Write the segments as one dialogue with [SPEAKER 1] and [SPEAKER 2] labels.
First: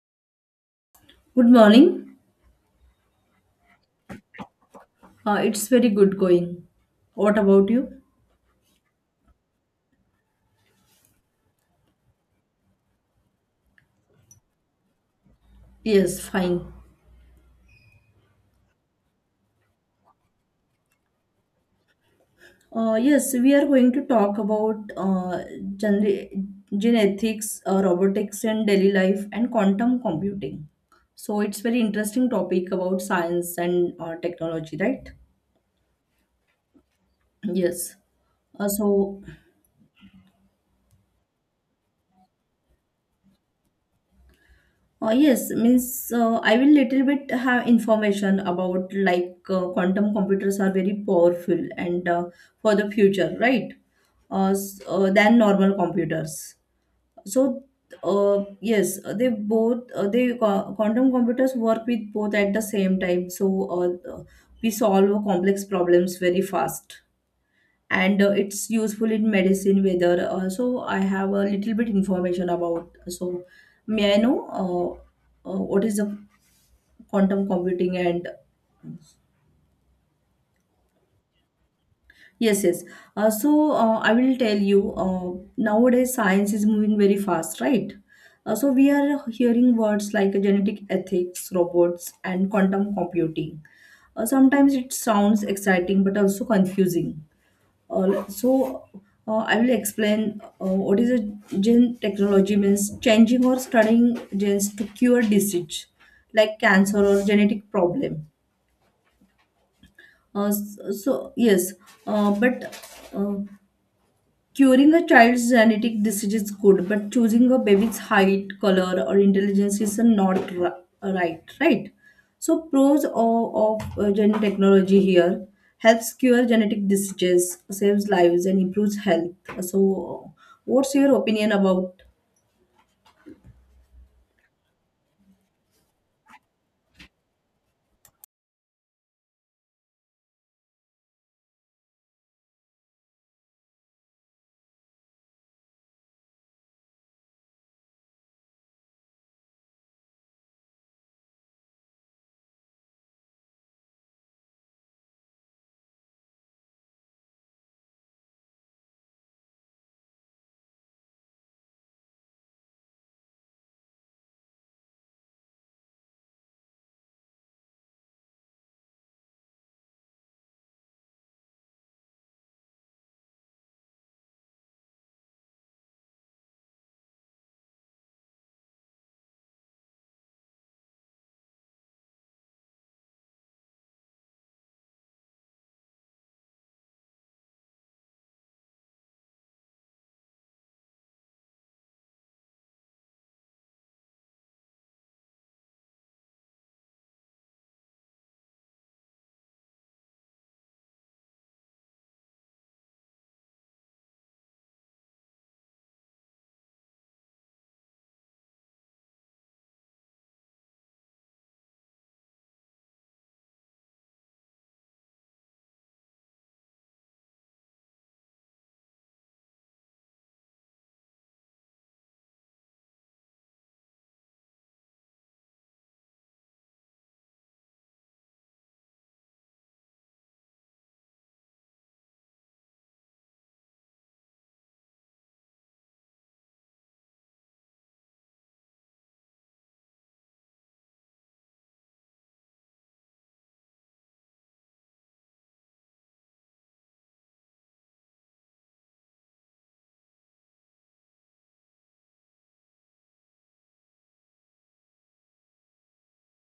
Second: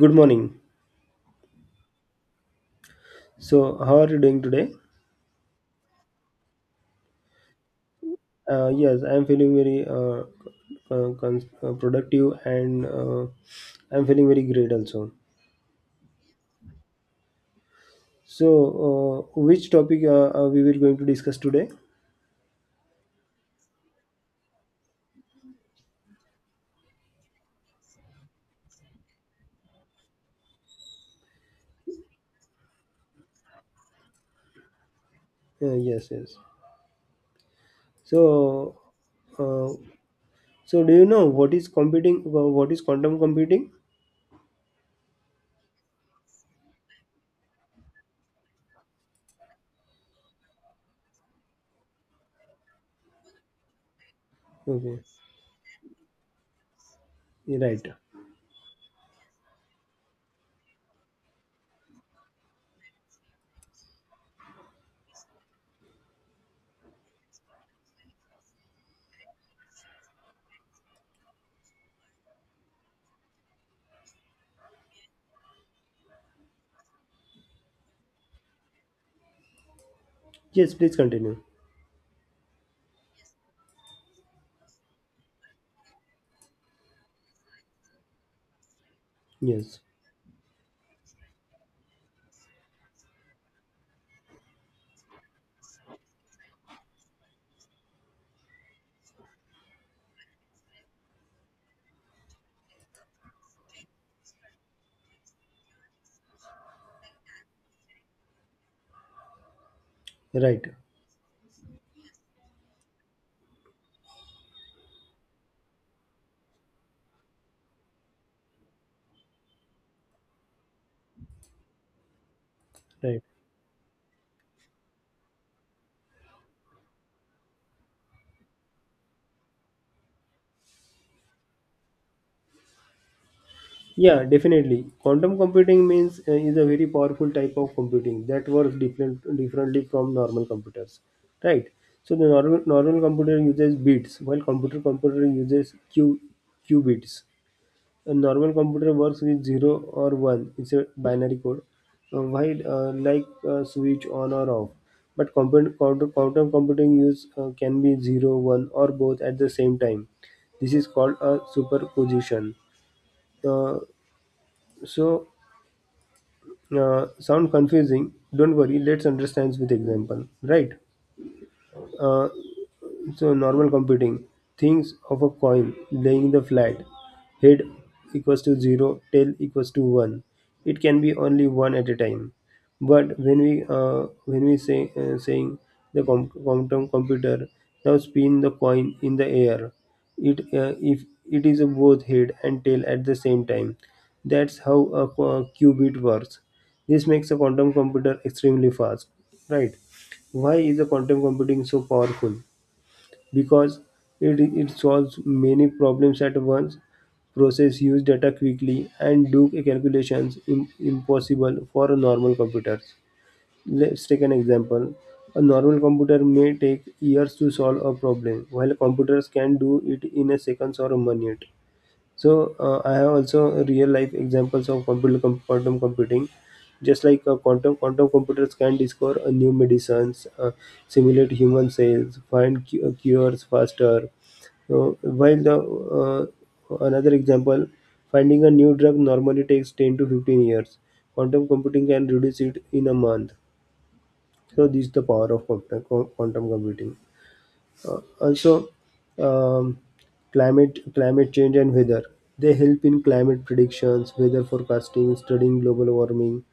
[SPEAKER 1] Good morning.
[SPEAKER 2] Good morning.
[SPEAKER 1] So, how are you doing today?
[SPEAKER 2] It's very good going. What about you?
[SPEAKER 1] Yes, I'm feeling very productive and I'm feeling very great also.
[SPEAKER 2] Yes, fine.
[SPEAKER 1] So, which topic are we were going to discuss today?
[SPEAKER 2] Yes, we are going to talk about gener- genetics, robotics in daily life, and quantum computing. So it's very interesting topic about science and technology, right?
[SPEAKER 1] Yes.
[SPEAKER 2] Yes. Uh,
[SPEAKER 1] So,
[SPEAKER 2] so
[SPEAKER 1] uh, so do you know what is What is quantum computing?
[SPEAKER 2] Yes, means I will little bit have information about like quantum computers are very powerful and for the future, right?
[SPEAKER 1] Okay,
[SPEAKER 2] Than normal computers. So
[SPEAKER 1] right.
[SPEAKER 2] yes, they both quantum computers work with both at the same time. So uh, uh, we solve complex problems very fast and it's useful in medicine whether so I have a little bit information about. So may I know what is the quantum computing? And
[SPEAKER 1] Yes, please continue.
[SPEAKER 2] Yes, yes, I will tell you, nowadays science is moving very fast, right? So we are hearing
[SPEAKER 1] Yes,
[SPEAKER 2] words like genetic ethics, robots, and quantum computing. Sometimes it sounds exciting but also confusing. Uh, so I will explain. What is a gene technology? Means changing or studying genes to cure disease like cancer or genetic problem. Uh,
[SPEAKER 1] right,
[SPEAKER 2] so, so yes, but uh, curing a child's genetic disease is good, but choosing a baby's height, color, or intelligence is not right, right? So, pros of,
[SPEAKER 1] right.
[SPEAKER 2] of gene technology here: helps cure genetic diseases, saves lives, and improves health. So, what's your opinion about?
[SPEAKER 1] Yeah, definitely. Quantum computing means is a very powerful type of computing that works differently from normal computers, right? So the normal computer uses bits, while computer uses q qubits. A normal computer works with zero or one. It's a binary code, while like switch on or off. But computer, quantum quantum computing use can be zero, one, or both at the same time. This is called a superposition. Uh, so Sound confusing? Don't worry, let's understand with example. Right, uh, so normal computing, things of a coin laying the flat, head equals to 0, tail equals to 1. It can be only one at a time. But when we say saying the com- quantum computer now spin the coin in the air. It If it is a both head and tail at the same time, that's how a qubit works. This makes a quantum computer extremely fast, right? Why is the quantum computing so powerful? Because it solves many problems at once, process huge data quickly, and do calculations impossible for a normal computers. Let's take an example. A normal computer may take years to solve a problem, while computers can do it in a seconds or a minute. So I have also real life examples of quantum computing. Just like quantum computers can discover new medicines, simulate human cells, find cures faster. So while the another example, finding a new drug normally takes 10 to 15 years. Quantum computing can reduce it in a month. So this is the power of quantum computing. Also, um, climate change and weather. They help in climate predictions, weather forecasting, studying global warming.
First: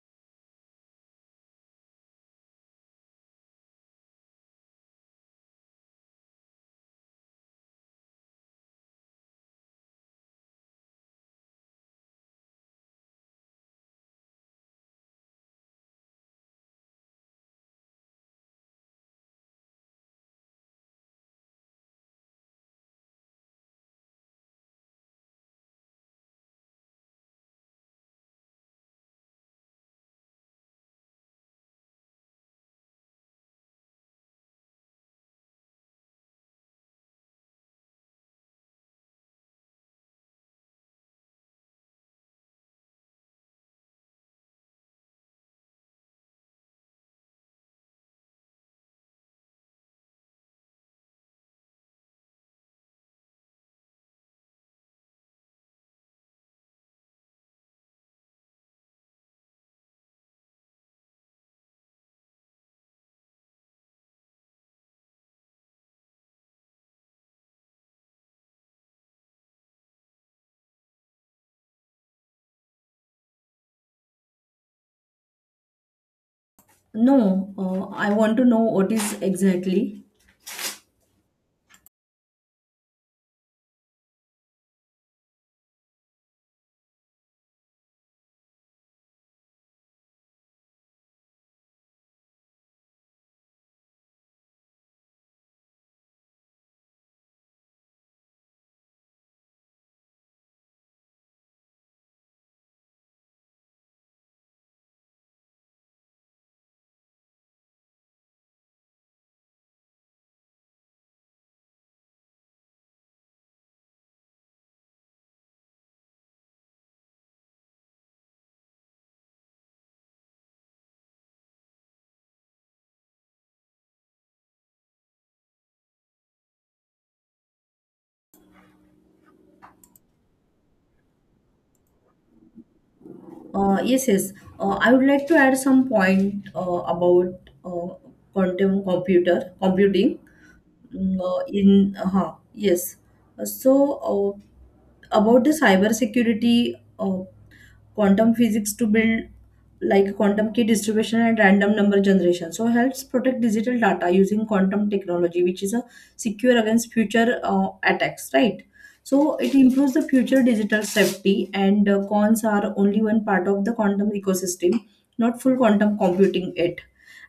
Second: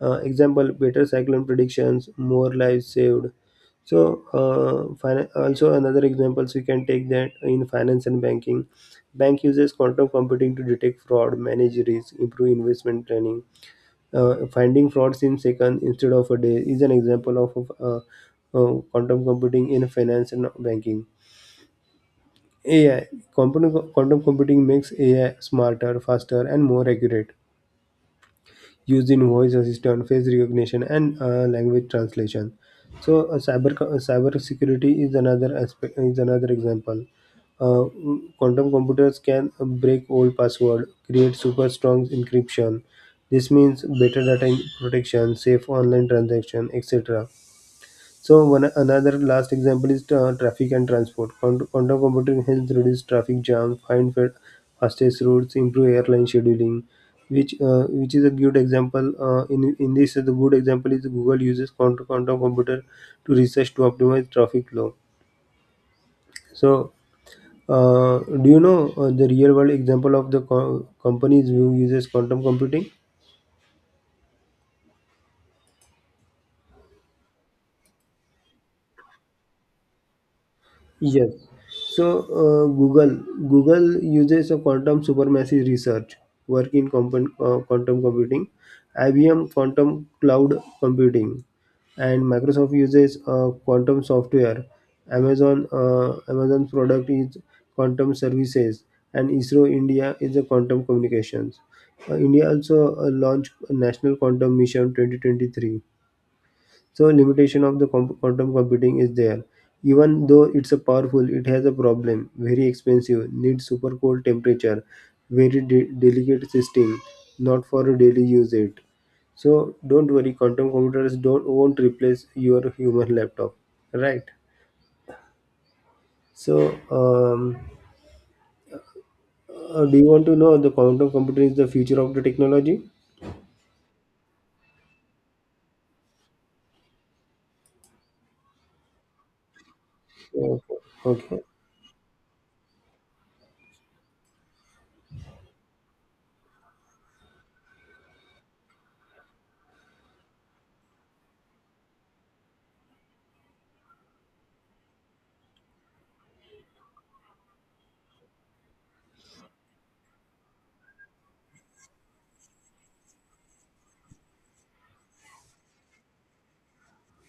[SPEAKER 1] Example: better cyclone predictions, more lives saved. So, also another examples we can take that in finance and banking. Bank uses quantum computing to detect fraud, manage risk, improve investment planning. Finding frauds in seconds instead of a day is an example of quantum computing in finance and banking. AI quantum, quantum computing makes AI smarter, faster, and more accurate, used in voice assistant, face recognition, and language translation. So, cyber security is another aspect, is another example. Uh, Quantum computers can break old password, create super strong encryption. This means better data protection, safe online transaction, etc. So one another last example is traffic and transport. Quantum computing helps reduce traffic jam, find fastest routes, improve airline scheduling, which is a good example. In this, the good example is Google uses quantum computer to research, to optimize traffic flow. So do you know the real world example of the companies who uses quantum computing?
[SPEAKER 2] No, I want to know what is exactly.
[SPEAKER 1] Yes. So Google uses a quantum supermassive research work in quantum computing, IBM quantum cloud computing, and Microsoft uses quantum software. Amazon's product is quantum services, and ISRO India is a quantum communications. India also launched a national quantum mission 2023. So limitation of the quantum computing is there. Even though it's a powerful, it has a problem. Very expensive, needs super cold temperature, very delicate system, not for a daily use it. So don't worry, quantum computers don't won't replace your human laptop, right? So um, do you want to know the quantum computing is the future of the technology?
[SPEAKER 2] Yes, yes. I would like to add some point about uh, quantum computer computing.
[SPEAKER 1] Okay.
[SPEAKER 2] Mm,
[SPEAKER 1] Okay.
[SPEAKER 2] in Yes. Uh, so about the cyber security, uh, quantum physics to build like quantum key distribution and random number generation, so helps protect digital data using quantum technology, which is a secure against future uh, attacks, right? So it improves the future digital safety, and cons are only one part of the quantum ecosystem, not full quantum computing it.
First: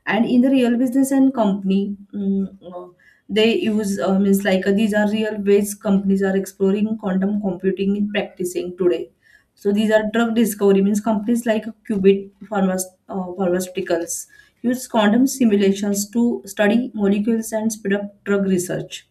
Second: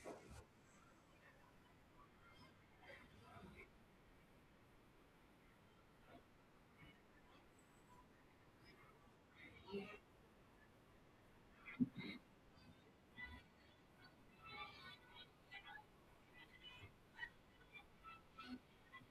[SPEAKER 2] And in the real business and company, mm, uh, they use means like these are real ways companies are exploring quantum computing in practicing today. So these are drug discovery. Means companies like qubit pharmaceuticals use quantum simulations to study molecules and speed up drug research.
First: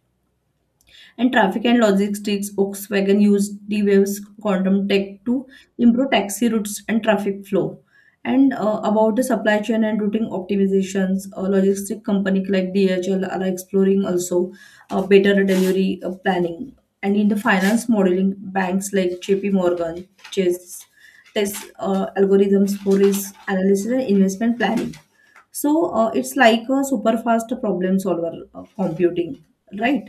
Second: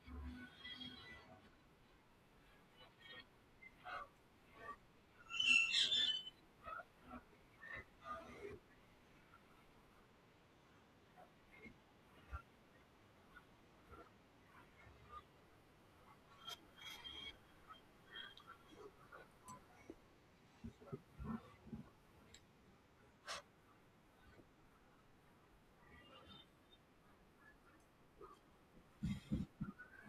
[SPEAKER 2] And traffic and logistics, Volkswagen used D-Wave's quantum tech to improve taxi routes and traffic flow. And about the supply chain and routing optimizations, logistic companies like DHL are exploring also better delivery planning. And in the finance modeling, banks like JP Morgan, Chase test algorithms for risk analysis and investment planning. So it's like a super fast problem solver computing, right?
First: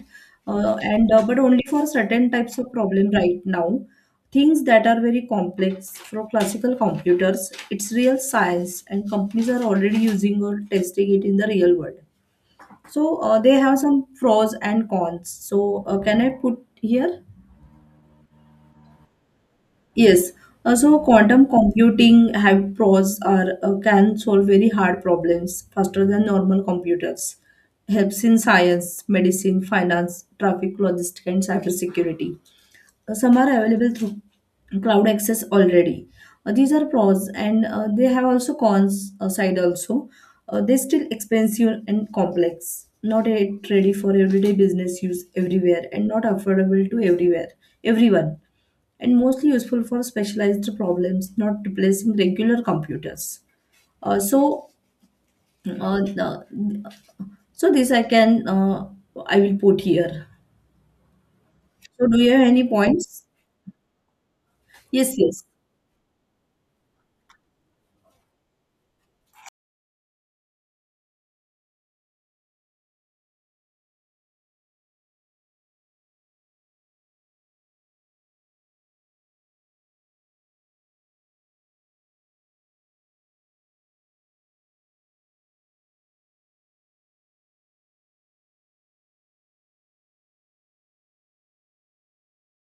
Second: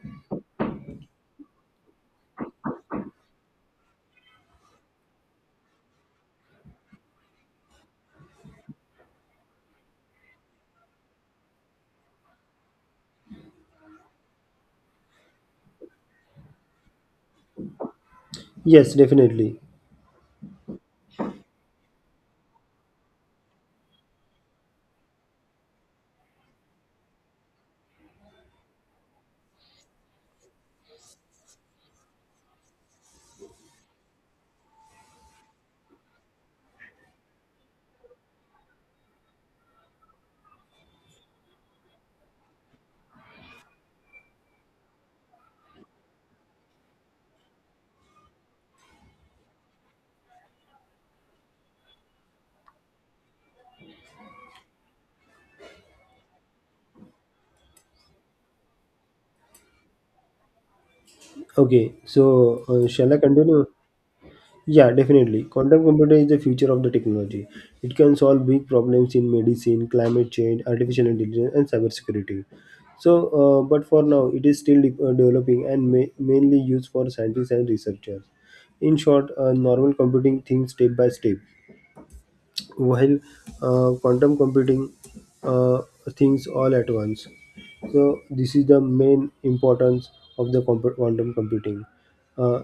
[SPEAKER 2] And but only for certain types of problem right now. Things that are very complex for classical computers, it's real science, and companies are already using or testing it in the real world. So they have some pros and cons. So can I put here?
[SPEAKER 1] Yes, definitely.
[SPEAKER 2] Yes, so quantum computing have pros are: can solve very hard problems faster than normal computers. Helps in science, medicine, finance, traffic, logistics, and cybersecurity. Some are available through cloud access already. These are pros, and they have also cons side also. They're still expensive and complex, not yet ready for everyday business use everywhere, and not affordable to everywhere, everyone, and mostly useful for specialized problems, not replacing regular computers. Uh, so, uh, the, so this I can I will put here.
[SPEAKER 1] Okay.
[SPEAKER 2] So, do you have
[SPEAKER 1] So,
[SPEAKER 2] any
[SPEAKER 1] shall I
[SPEAKER 2] points?
[SPEAKER 1] continue? Yeah,
[SPEAKER 2] Yes, yes.
[SPEAKER 1] definitely. Quantum computer is the future of the technology. It can solve big problems in medicine, climate change, artificial intelligence, and cybersecurity. So, but for now, it is still developing and mainly used for scientists and researchers. In short, normal computing thinks step by step, while quantum computing uh, thinks all at once. So, this is the main importance of the quantum computing. Uh,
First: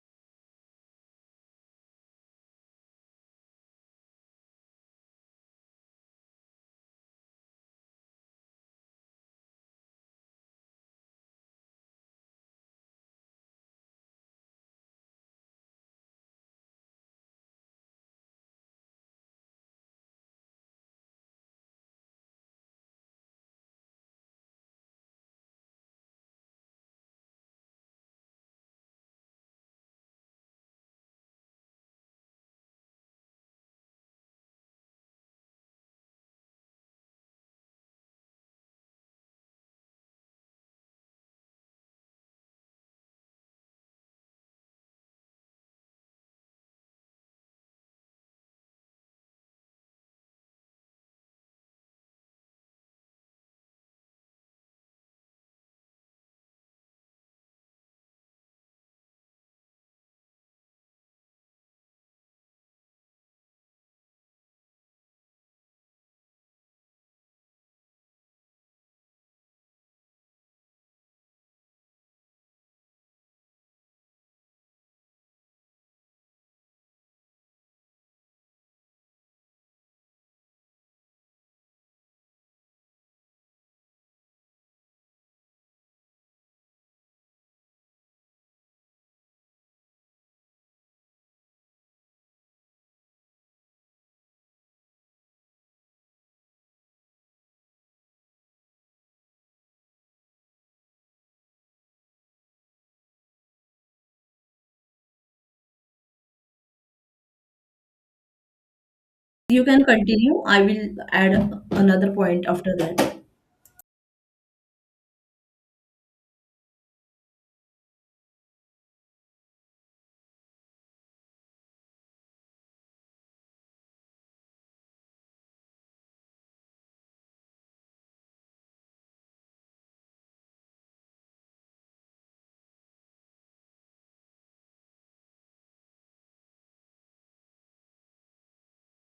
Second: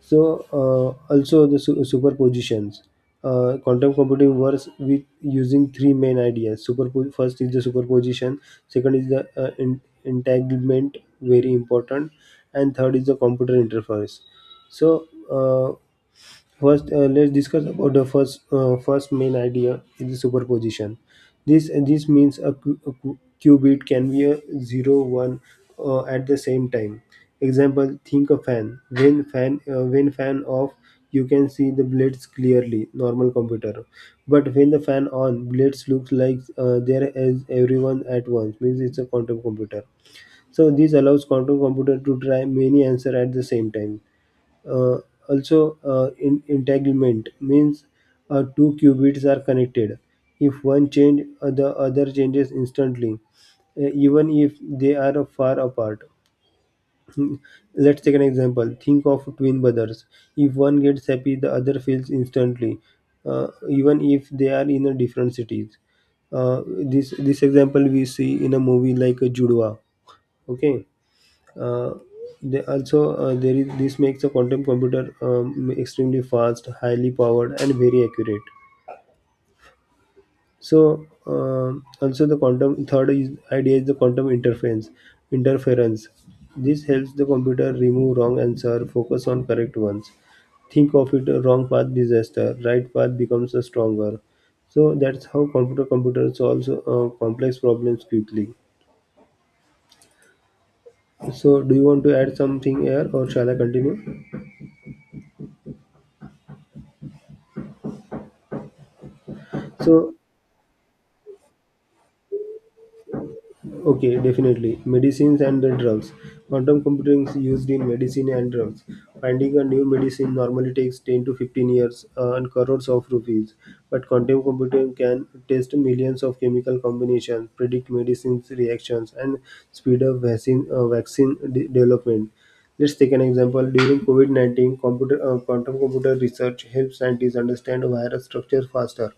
[SPEAKER 1] so also the superpositions. Quantum computing works with using three main ideas. First is the superposition. Second is the entanglement, very important, and third is the computer interface. So first, let's discuss about the first main idea in the superposition. This means a, qubit can be a zero one at the same time. Example: think a fan. When fan off, you can see the blades clearly. Normal computer, but when the fan on, blades looks like there is everyone at once. Means it's a quantum computer. So this allows quantum computer to try many answer at the same time. Uh, also, entanglement means two qubits are connected. If one change, the other changes instantly, even if they are far apart. Let's take an example. Think of twin brothers. If one gets happy, the other feels instantly, even if they are in a different cities. This example we see in a movie like a Judwa. Okay. Uh, they also there is this makes a quantum computer extremely fast, highly powered, and very accurate. So also the quantum idea is the quantum interference. Interference. This helps the computer remove wrong answer, focus on correct ones. Think of it a wrong path disaster, right path becomes a stronger. So that's how computer solves complex problems quickly. So do you want to add something here or shall I continue?
[SPEAKER 2] You can
[SPEAKER 1] So
[SPEAKER 2] continue. I will add another point after that.
[SPEAKER 1] okay, definitely. Medicines and the drugs. Quantum computing is used in medicine and drugs. Finding a new medicine normally takes 10 to 15 years and crores of rupees. But quantum computing can test millions of chemical combinations, predict medicines reactions, and speed up vaccine development. Let's take an example. During COVID 19, quantum computer research helps scientists understand virus structure faster.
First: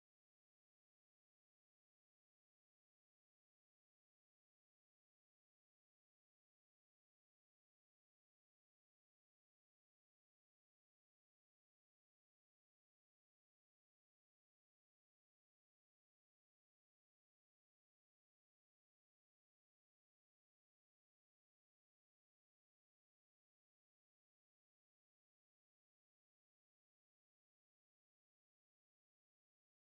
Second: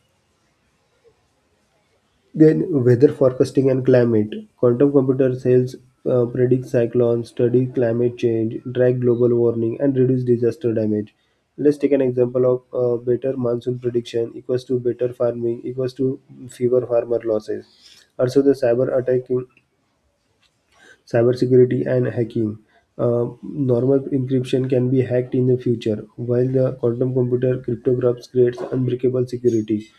[SPEAKER 1] Then, weather forecasting and climate. Quantum computer sales predict cyclones, study climate change, track global warming, and reduce disaster damage. Let's take an example of better monsoon prediction equals to better farming equals to fewer farmer losses. Also, the cyber attacking, cybersecurity and hacking. Normal encryption can be hacked in the future, while the quantum computer cryptographs creates unbreakable security,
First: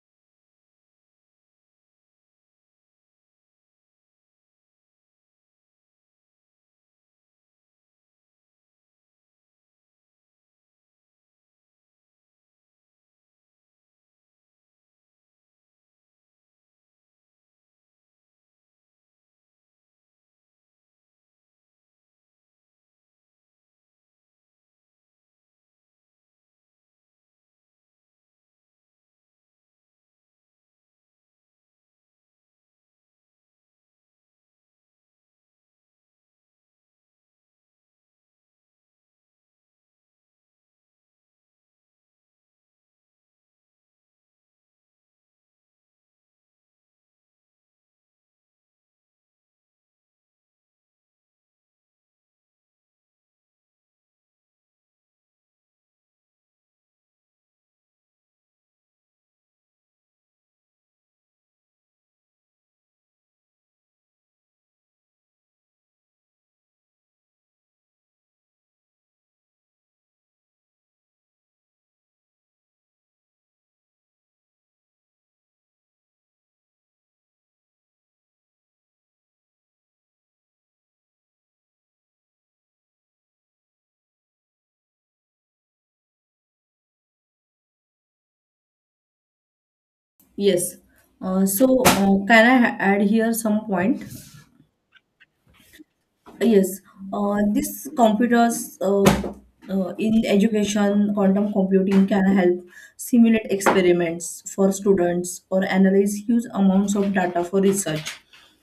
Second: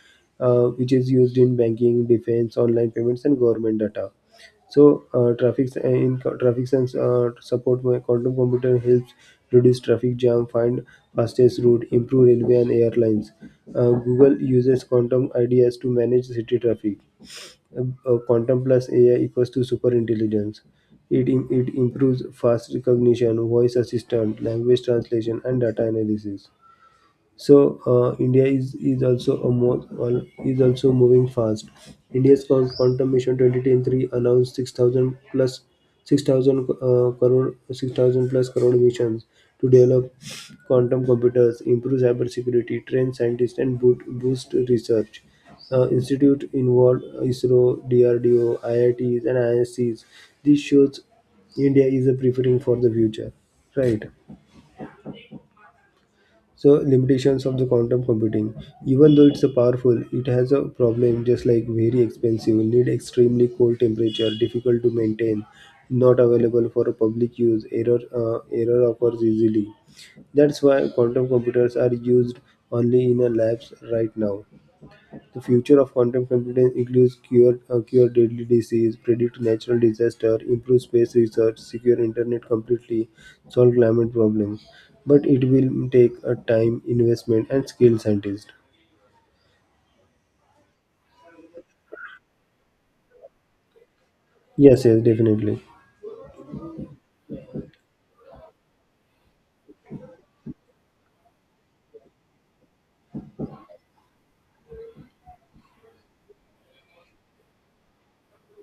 [SPEAKER 1] which is used in banking, defense, online payments, and government data. So, traffic s- in co- traffic sense support my quantum computer helps reduce traffic jam, find fastest route, improve railway and airlines. Google uses quantum ideas to manage city traffic. Quantum plus AI equals to super intelligence. It improves fast recognition, voice assistant, language translation, and data analysis. So India is also a is also moving fast. India's quantum mission 2023 announced 6,000 plus 6,000 plus crore missions to develop quantum computers, improve cybersecurity, train scientists, and boost research. Institute involved ISRO, DRDO, IITs, and ISCs. This shows India is a preparing for the future, right? So limitations of the quantum computing. Even though it's a powerful, it has a problem, just like very expensive, need extremely cold temperature, difficult to maintain, not available for public use, error occurs easily. That's why quantum computers are used only in a labs right now. The future of quantum computing includes cure deadly disease, predict natural disaster, improve space research, secure internet completely, solve climate problems. But it will take a time, investment, and skilled scientist.
[SPEAKER 2] Yes. Can I add here some point?
[SPEAKER 1] Yes, yes, definitely.
[SPEAKER 2] Yes. This computers In education, quantum computing can help simulate experiments for students or analyze huge amounts of data for research.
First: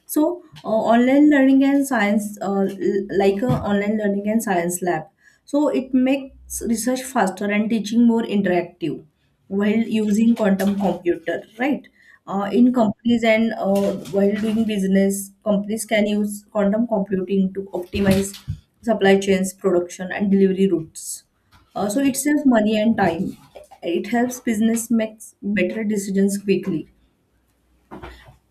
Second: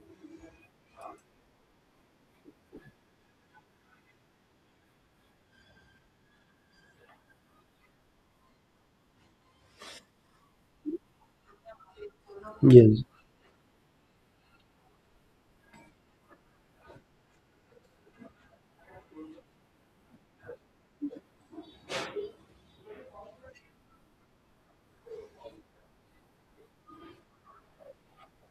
[SPEAKER 2] So, online learning and science, like a online learning and science lab. So, it makes research faster and teaching more interactive while using quantum computer, right? In
[SPEAKER 1] Yes,
[SPEAKER 2] companies and while doing business, companies can use quantum computing to optimize supply chains, production, and delivery routes. So it saves money and time. It helps business make better decisions quickly.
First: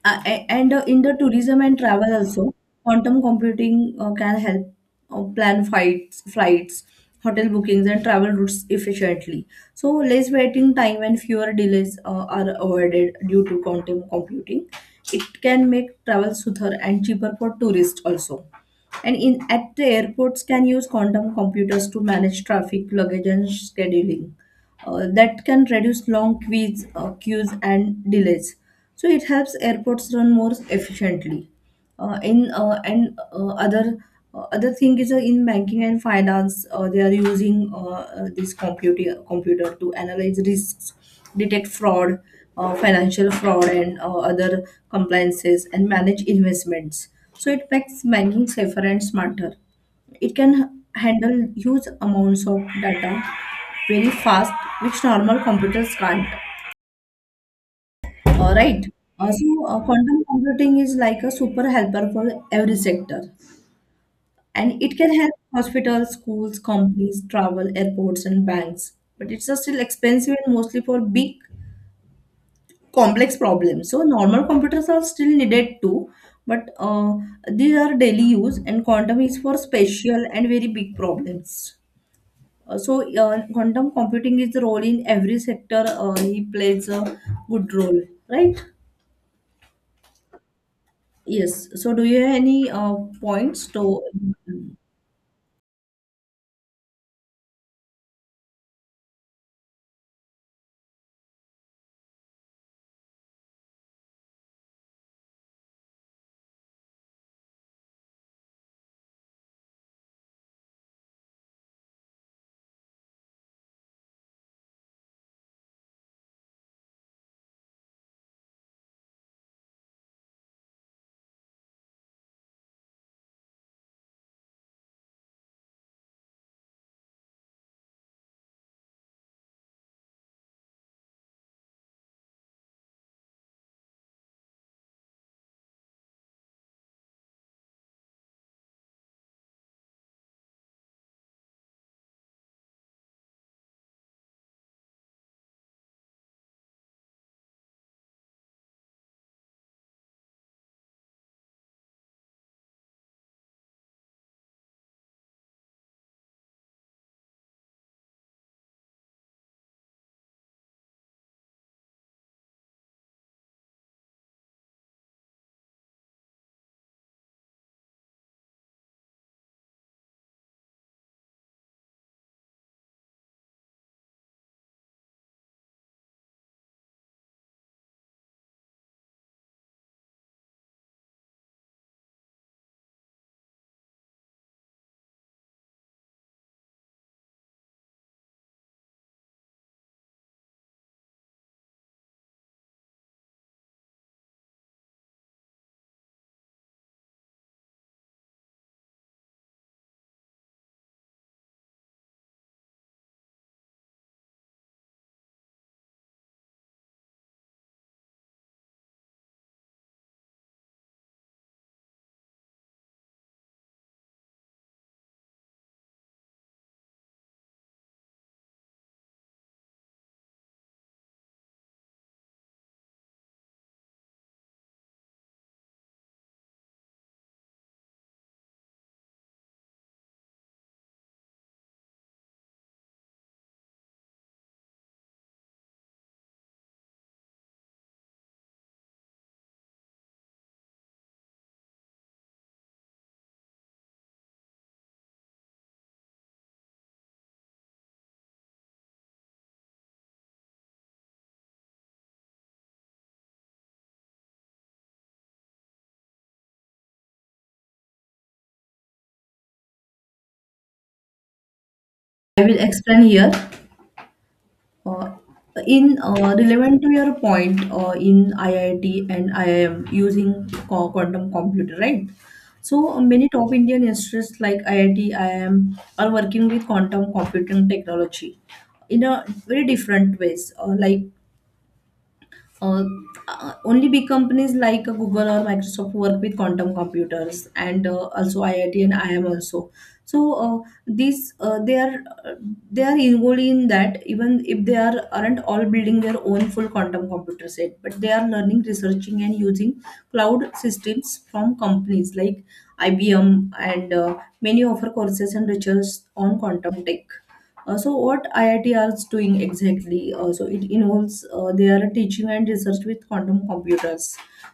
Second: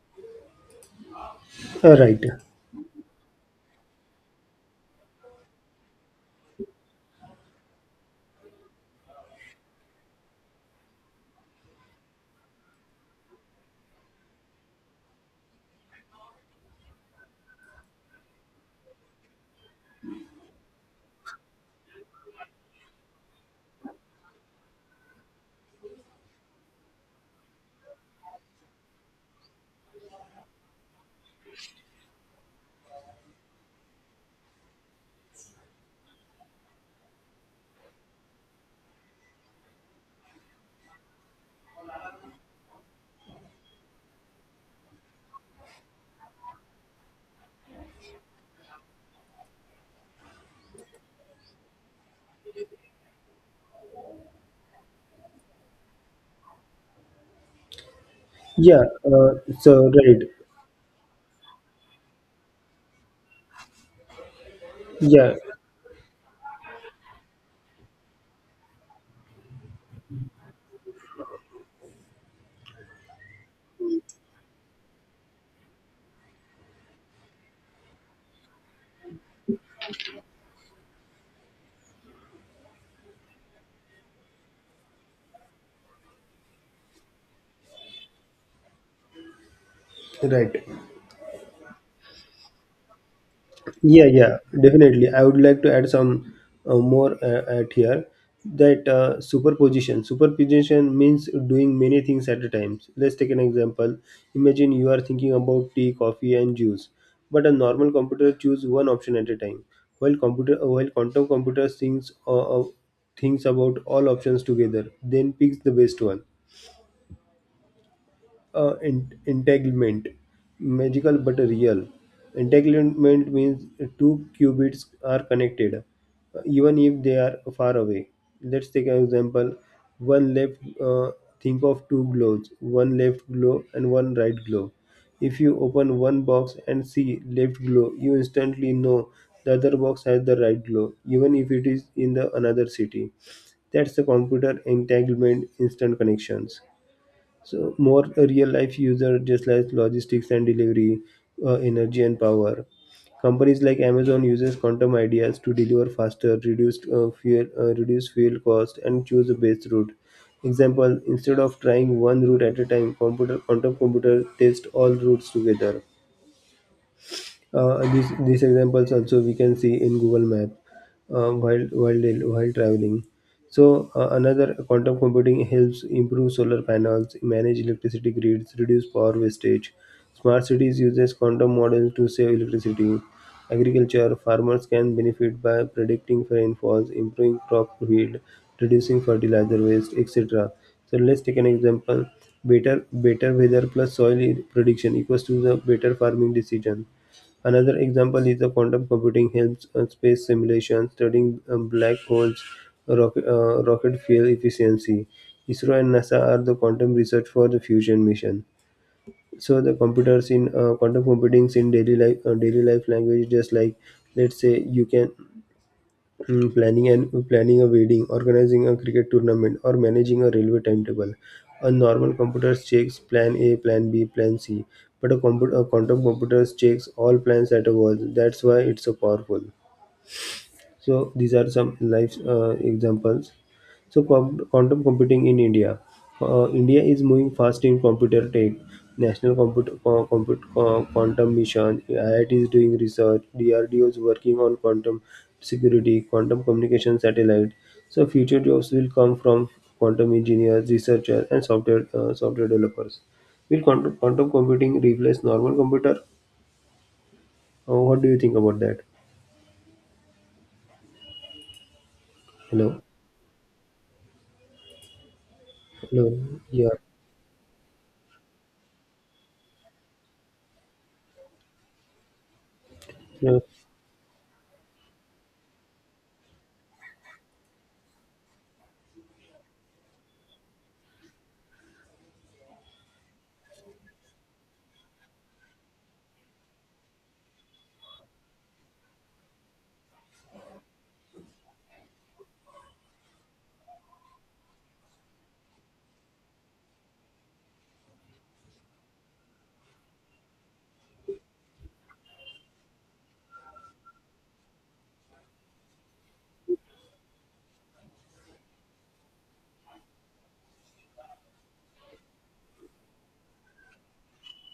[SPEAKER 2] And in the tourism and travel
[SPEAKER 1] right.
[SPEAKER 2] also, quantum computing can help plan flights, hotel bookings, and travel routes efficiently. So less waiting time and fewer delays are avoided due to quantum computing. It can make travel smoother and cheaper for tourists also. And in at the airports can use quantum computers to manage traffic, luggage, and scheduling. That can reduce long queues and delays. So it helps airports run more efficiently. In and other Other thing is, in banking and finance, they are using this computer to analyze risks, detect fraud, financial fraud, and other compliances, and manage investments. So it makes banking safer and smarter. It can handle huge amounts of data very fast, which normal computers can't, right.
[SPEAKER 1] Yeah, so right.
[SPEAKER 2] Quantum computing is like a super helper for every sector, and it can help
[SPEAKER 1] Yeah,
[SPEAKER 2] hospitals, schools, companies, travel, airports, and banks. But it's just still expensive and mostly for big, complex problems. So, normal computers are still needed too, but these are daily use, and quantum is for special and very big problems. Quantum computing is the role in every sector. He plays a good role, right?
[SPEAKER 1] right.
[SPEAKER 2] Yes. So, do you have any points to?
[SPEAKER 1] Yeah, yeah, definitely. I would like to add some more at here that superposition. Superposition means doing many things at a time. Let's take an example. Imagine you are thinking about tea, coffee, and juice, but a normal computer choose one option at a time, while computer while quantum computer thinks thinks about all options together, then picks the best one. Entanglement, magical but real. Entanglement means two qubits are connected, even if they are far away. Let's take an example. One left Think of two globes, one left globe and one right globe. If you open one box and see left globe, you instantly know the other box has the right globe, even if it is in the another city. That's the computer entanglement, instant connections. So more real life user, just like logistics and delivery, energy and power. Companies like Amazon uses quantum ideas to deliver faster, reduce reduce fuel cost, and choose the best route. Example: instead of trying one route at a time, computer quantum computer test all routes together. These examples also we can see in Google Map while traveling. So another quantum computing helps improve solar panels, manage electricity grids, reduce power wastage. Smart cities uses quantum models to save electricity. Agriculture farmers can benefit by predicting rainfalls, improving crop yield, reducing fertilizer waste, etc. So let's take an example. Better weather plus soil prediction equals to the better farming decision. Another example is the quantum computing helps space simulation, studying black holes, rocket fuel efficiency. ISRO and NASA are the quantum research for the fusion mission. So the computers in quantum computing in daily life language, just like let's say you can, mm, planning and planning a wedding, organizing a cricket tournament, or managing a railway timetable. A normal computer checks plan A, plan B, plan C, but a quantum computer checks all plans at once. That's why it's so powerful. So these are some life examples. So quantum computing in India. India is moving fast in computer tech. National Computer co- comput- co- Quantum Mission, IIT is doing research, DRDO is working on quantum security, quantum communication satellite. So future jobs will come from quantum engineers, researchers, and software software developers. Will quantum computing replace normal computer? What do you think about that?
[SPEAKER 2] I will
[SPEAKER 1] Hello,
[SPEAKER 2] explain here. Uh, in
[SPEAKER 1] hello, yeah.
[SPEAKER 2] Relevant to your point, in IIT and IIM using quantum computer, right? So many
[SPEAKER 1] Yeah.
[SPEAKER 2] top Indian institutes like IIT, IIM are working with quantum computing technology in a very different ways. Uh, Only big companies like Google or Microsoft work with quantum computers, and also IIT and IIM also. So these they are involved in that, even if they are aren't all building their own full quantum computer set, but they are learning, researching, and using cloud systems from companies like IBM, and many offer courses and research on quantum tech. So what IIT is doing exactly? So it involves their teaching and research with quantum computers.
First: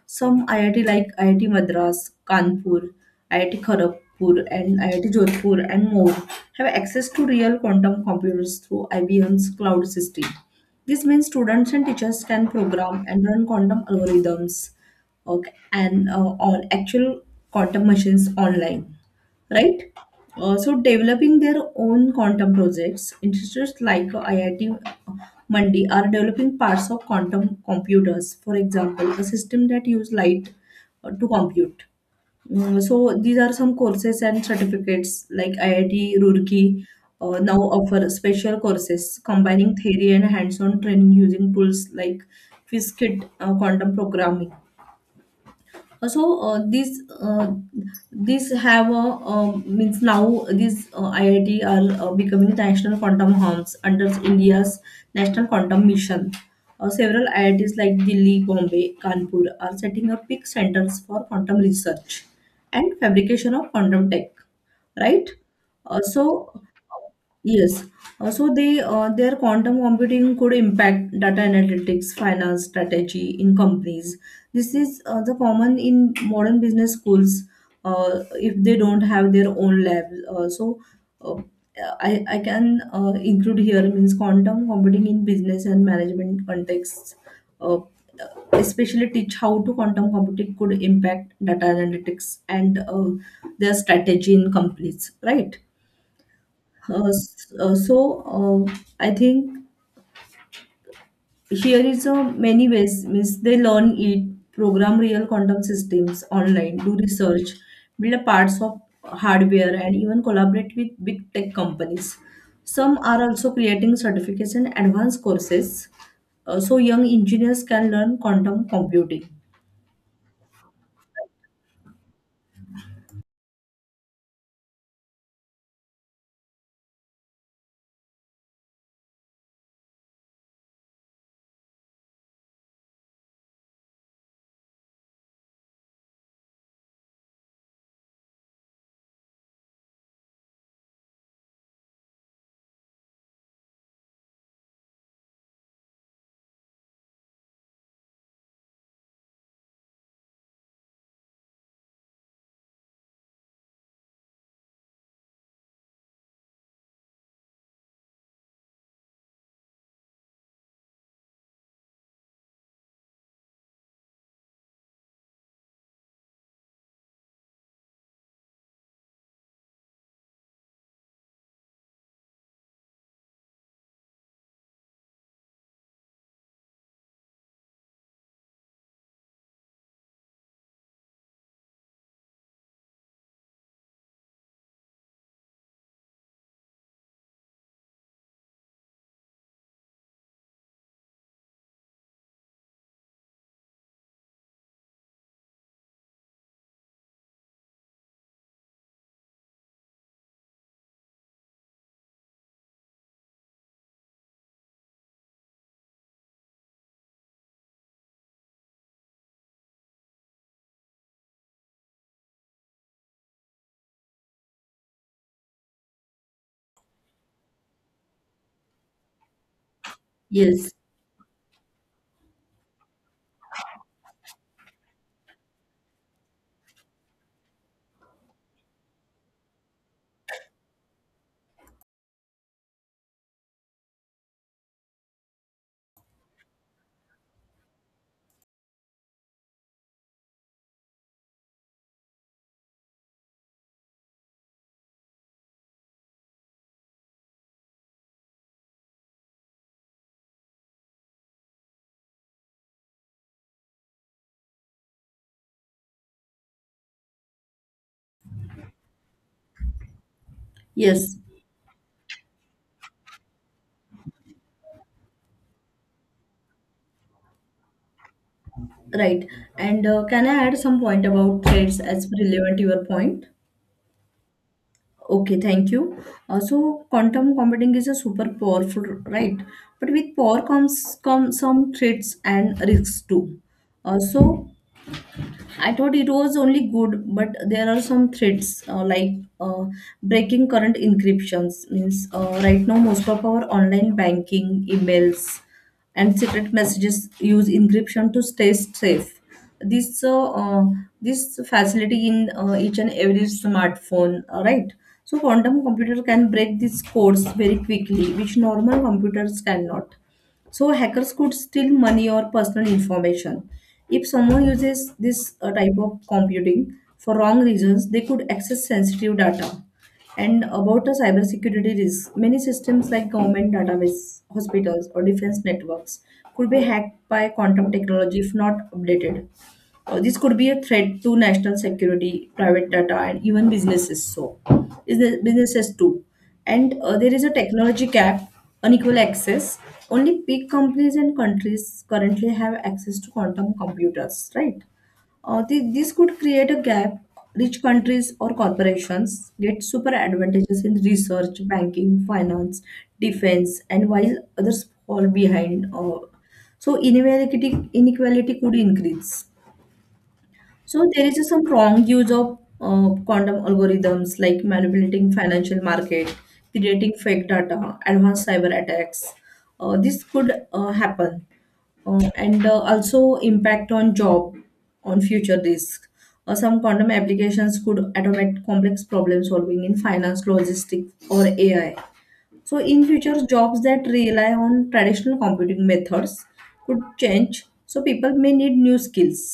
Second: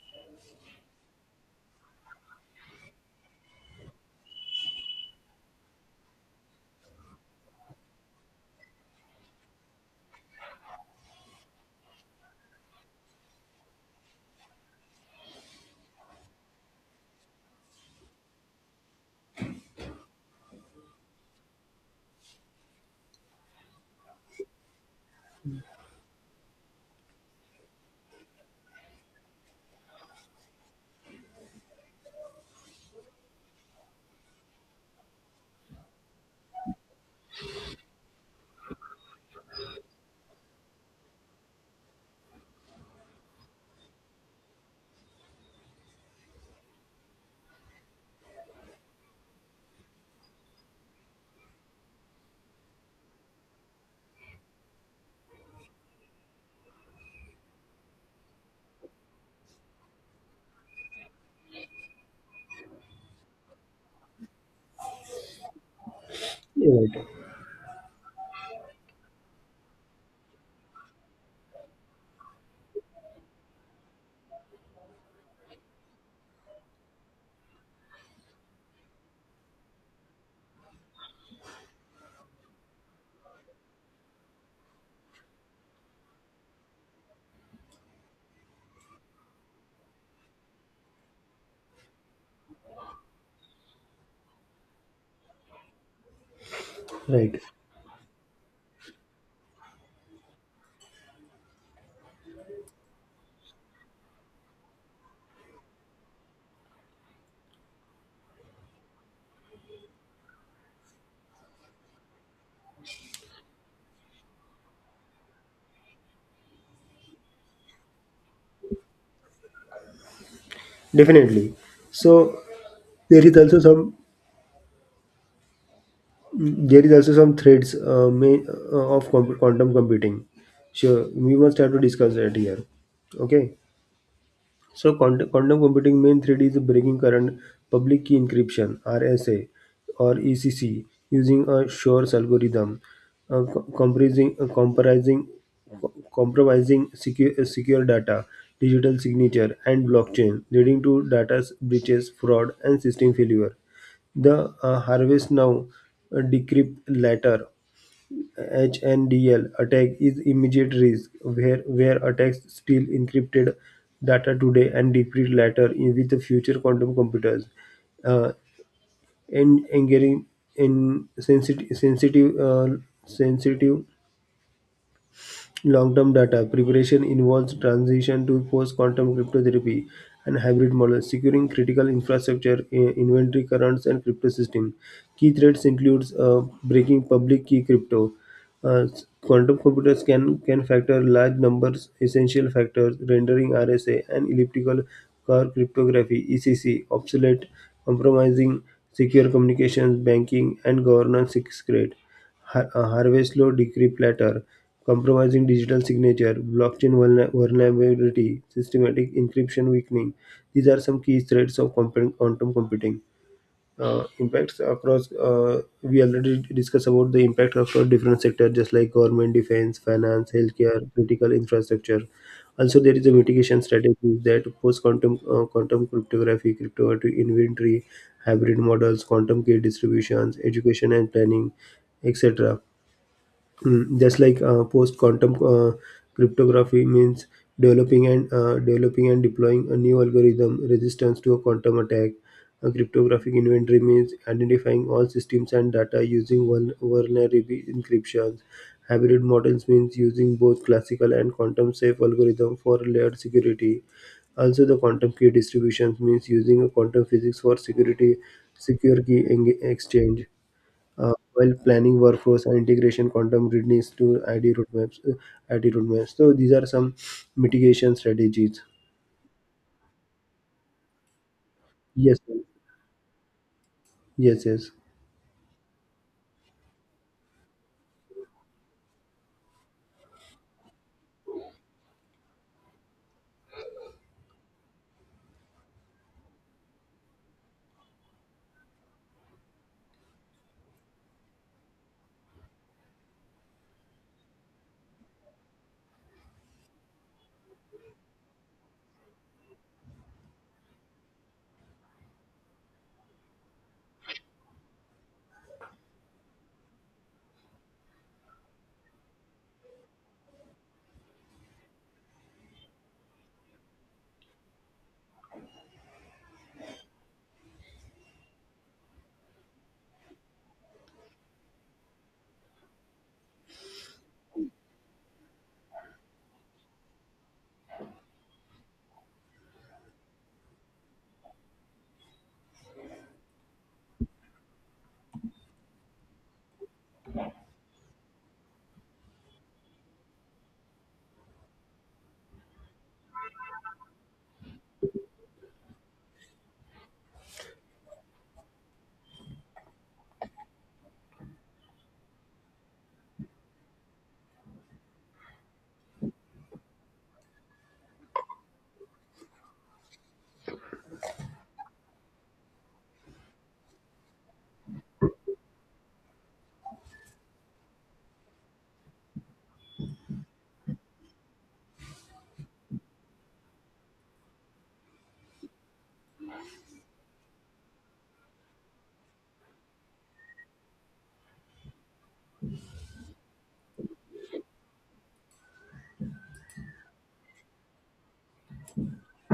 [SPEAKER 2] Some IIT like IIT Madras, Kanpur, IIT Kharagpur, and IIT Jodhpur and more have access to real quantum computers through IBM's cloud system. This means students and teachers can program and run quantum algorithms, okay, and on actual quantum machines online, right? So developing their own quantum projects, institutes like IIT Mandi are developing parts of quantum computers. For example, a system that use light to compute. So these are some courses and certificates like IIT Roorkee now offer special courses combining theory and hands-on training using tools like Quiz Kit, quantum programming. so uh, this uh, this have a means now these IIT are becoming national quantum hubs under India's National Quantum Mission. Several IITs like Delhi, Bombay, Kanpur are setting up big centers for quantum research and fabrication of quantum tech. Right? Uh, so
[SPEAKER 1] Right,
[SPEAKER 2] Yes. Also, they their quantum computing could impact data analytics, finance strategy in companies. This is the common in modern business schools if they don't have their own labs. Uh, I can include here means quantum computing in business and management contexts. Uh, Especially teach how to quantum computing could impact data analytics and their strategy in companies, right? Uh,
[SPEAKER 1] right,
[SPEAKER 2] s- uh, so uh, I think here is a many ways, means they learn it, program real quantum systems online, do research, build a parts of hardware, and even collaborate with big tech companies. Some are also creating certificates and advanced courses, so young engineers can learn quantum computing,
[SPEAKER 1] definitely. So there is also some there is also some threads quantum computing. Sure, we must have to discuss that here. Okay. So quantum computing main thread is breaking current public key encryption (RSA) or ECC using a Shor's algorithm, uh, co- comprising, uh, comprising, compromising secure data, digital signature, and blockchain, leading to data breaches, fraud, and system failure. The harvest now, decrypt later HNDL attack is immediate risk, where attacks steal encrypted data today and decrypt later in, with the future quantum computers. Uh, and getting in sensitive, sensitive, sensitive Long-term data preparation involves transition to post-quantum cryptography and hybrid models, securing critical infrastructure, inventory currents, and crypto system. Key threats includes breaking public key crypto. Quantum computers can factor large numbers, essential factors, rendering RSA and elliptical curve cryptography (ECC) obsolete, compromising secure communications, banking, and governance. Sixth, harvest low degree platter, compromising digital signature, blockchain vulnerability, systematic encryption weakening. These are some key threats of quantum computing. Impacts across, we already discussed about the impact across different sectors, just like government, defense, finance,
[SPEAKER 2] yes,
[SPEAKER 1] healthcare, critical infrastructure. Also there is a mitigation strategy: that post quantum, quantum cryptography, cryptography inventory, hybrid models, quantum key distributions, education and planning, etc. Mm, just like post quantum cryptography means developing and deploying a new algorithm resistance to a quantum attack. A cryptographic inventory means identifying all systems and data using one vulnerable encryptions. Hybrid models means using both classical and quantum safe algorithm for layered security. Also, the quantum key distributions means using a quantum physics for security, secure key exchange. Uh,
[SPEAKER 2] yes,
[SPEAKER 1] while planning workflows and integration quantum readiness to ID roadmaps, ID roadmaps. So these are some mitigation strategies.
[SPEAKER 2] right. And can I add some point about threads as
[SPEAKER 1] Yes, sir.
[SPEAKER 2] relevant to your point?
[SPEAKER 1] Yes, yes.
[SPEAKER 2] Okay, thank you. So quantum computing is a super powerful, right? But with power comes come some threats and risks too. So I thought it was only good, but there are some threats like, uh, breaking current encryptions. Means right now most of our online banking, emails, and secret messages use encryption to stay safe. This uh, uh, this facility in each and every smartphone, right? So quantum computer can break these codes very quickly, which normal computers cannot. So hackers could steal money or personal information. If someone uses this type of computing for wrong reasons, they could access sensitive data. And about the cybersecurity risk, many systems like government database, hospitals, or defense networks could be hacked by quantum technology if not updated. This could be a threat to national security, private data, and even businesses. So, is the businesses too. And There is a technology gap, unequal access. Only big companies and countries currently have access to quantum computers, right? This could create a gap. Rich countries or corporations get super advantages in research, banking, finance, defense, and while others fall behind. So inequality could increase. So there is some wrong use of quantum algorithms like manipulating financial market, creating fake data, advanced cyber attacks. This could happen. And Also impact on job, on future risk. Some quantum applications could automate complex problem solving in finance, logistics, or AI. So in future, jobs that rely on traditional computing methods could change. So people may need new skills.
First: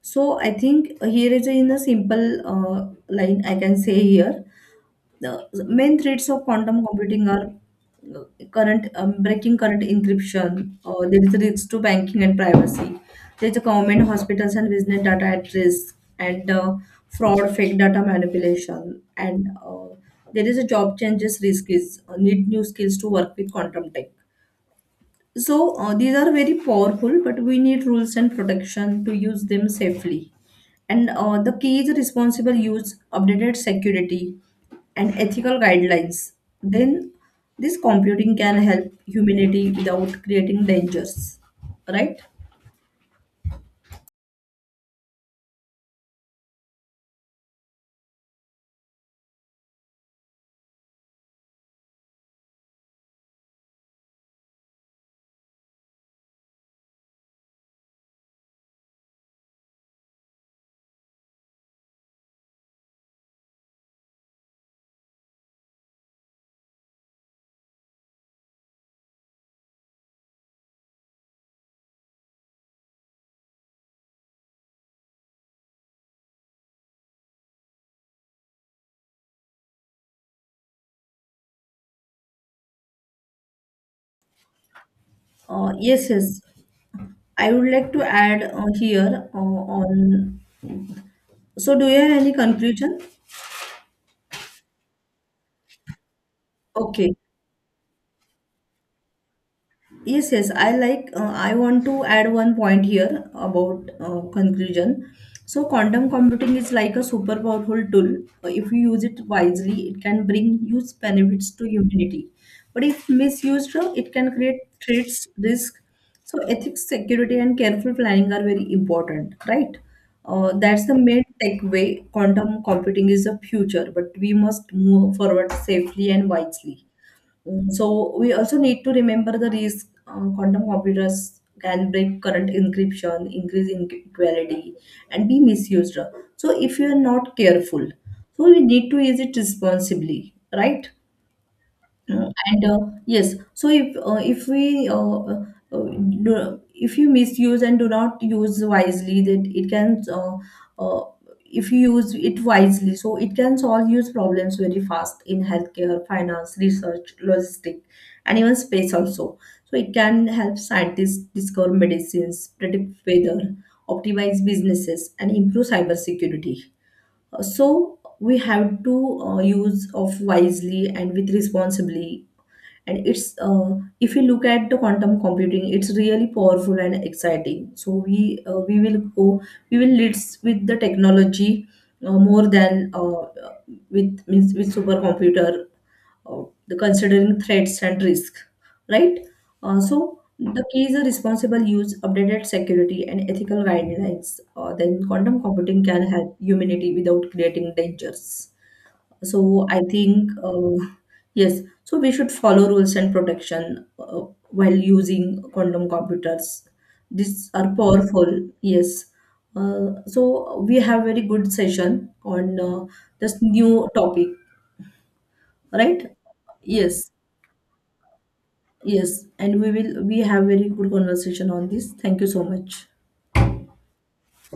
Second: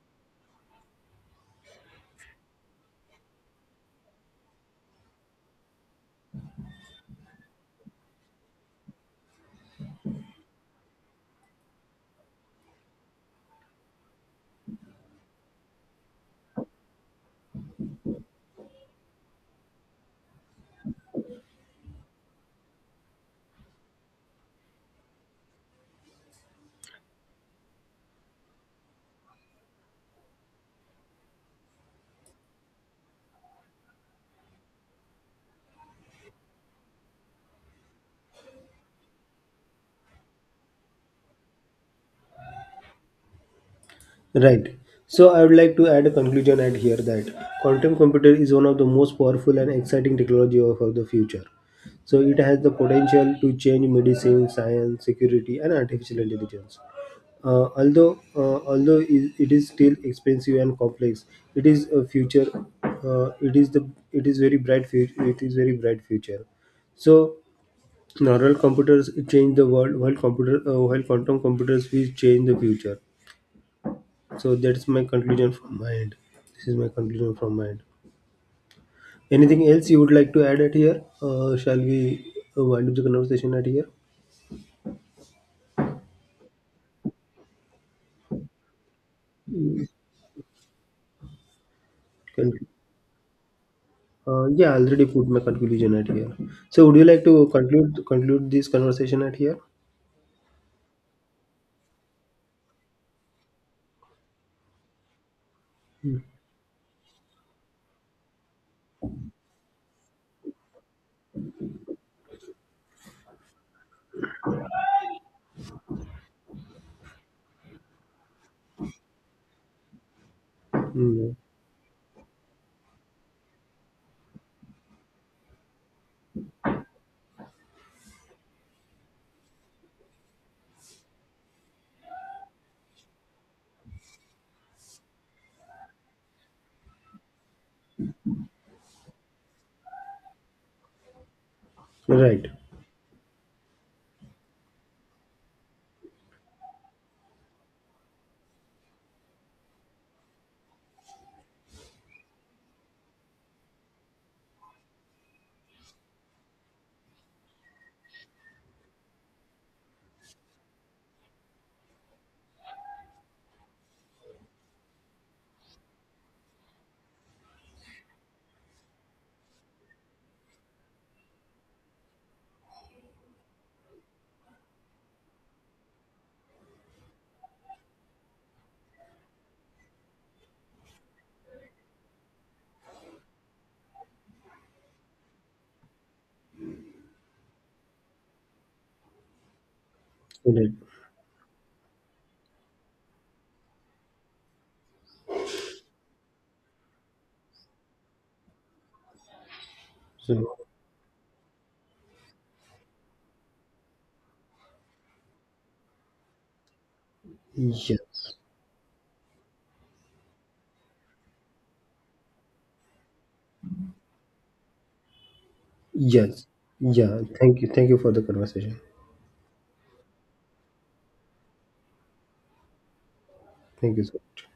[SPEAKER 2] So I think here is in a simple line I can say here the main threats of quantum computing are uh, current breaking current encryption. There is a risk to banking and privacy. There is a government, hospitals, and business data at risk, and fraud, fake data manipulation, and there is a job changes risk is need new skills to work with quantum tech. So these are very powerful, but we need rules and protection to use them safely. And The key is responsible use, updated security, and ethical guidelines. Then this computing can help humanity without creating dangers, right?
[SPEAKER 1] Right. So I would like to add a conclusion at here, that quantum computer is one of the most powerful and exciting technology of the future. So it has the potential to change medicine, science, security, and artificial intelligence. Although it is still expensive and complex, it is a future. Uh, it is the it is very bright future. It is very bright future. So neural computers change the world, while computer while quantum computers will change the future. So that's my conclusion from my end. This is my conclusion from my end. Anything else you would like to add at here? Shall we wind up the conversation at here?
[SPEAKER 2] Yes, yes. I would like to add here on. So, do you have any
[SPEAKER 1] Can,
[SPEAKER 2] conclusion?
[SPEAKER 1] Yeah, I already put my conclusion at here. So, would you
[SPEAKER 2] Okay.
[SPEAKER 1] like to conclude this conversation at here?
[SPEAKER 2] Yes, yes. I like. I want to add one point here about conclusion. So, quantum computing is like a super powerful tool. If you use it wisely, it can bring huge benefits to humanity. But if misused, it can create threats, risk. So, ethics, security, and careful planning are very important, right? That's the main
[SPEAKER 1] Mm.
[SPEAKER 2] takeaway. Quantum computing is the future, but we must move forward safely and wisely. Mm, so we also need to remember the risk, quantum computers can break current encryption, increase inequality, and be misused. So if you are not careful, so we need to use it responsibly, right?
[SPEAKER 1] Yeah. Right.
[SPEAKER 2] And yes, so if we do, If you misuse and do not use wisely, that it can uh, if you use it wisely, so it can solve use problems very fast in healthcare, finance, research, logistic, and even space also. So it can help scientists discover medicines, predict weather, optimize businesses, and improve cybersecurity. So we have to use of wisely and with responsibly and it's if you look at the quantum computing, it's really powerful and exciting. So we will leads with the technology more than with means with supercomputer, uh, the considering threats and risk, right? So the
[SPEAKER 1] Right.
[SPEAKER 2] key is a responsible use, updated security, and ethical guidelines. Then quantum computing can help humanity without creating dangers. So I think,
[SPEAKER 1] So,
[SPEAKER 2] yes, so we should follow rules and protection while using quantum computers. These are
[SPEAKER 1] yes,
[SPEAKER 2] powerful. Yes. So we have very good session on this new topic, right?
[SPEAKER 1] yes,
[SPEAKER 2] Yes,
[SPEAKER 1] yeah. Thank you. Thank you for the conversation.
[SPEAKER 2] yes, and we have very good conversation on this. Thank you so much.
[SPEAKER 1] Thank you so much.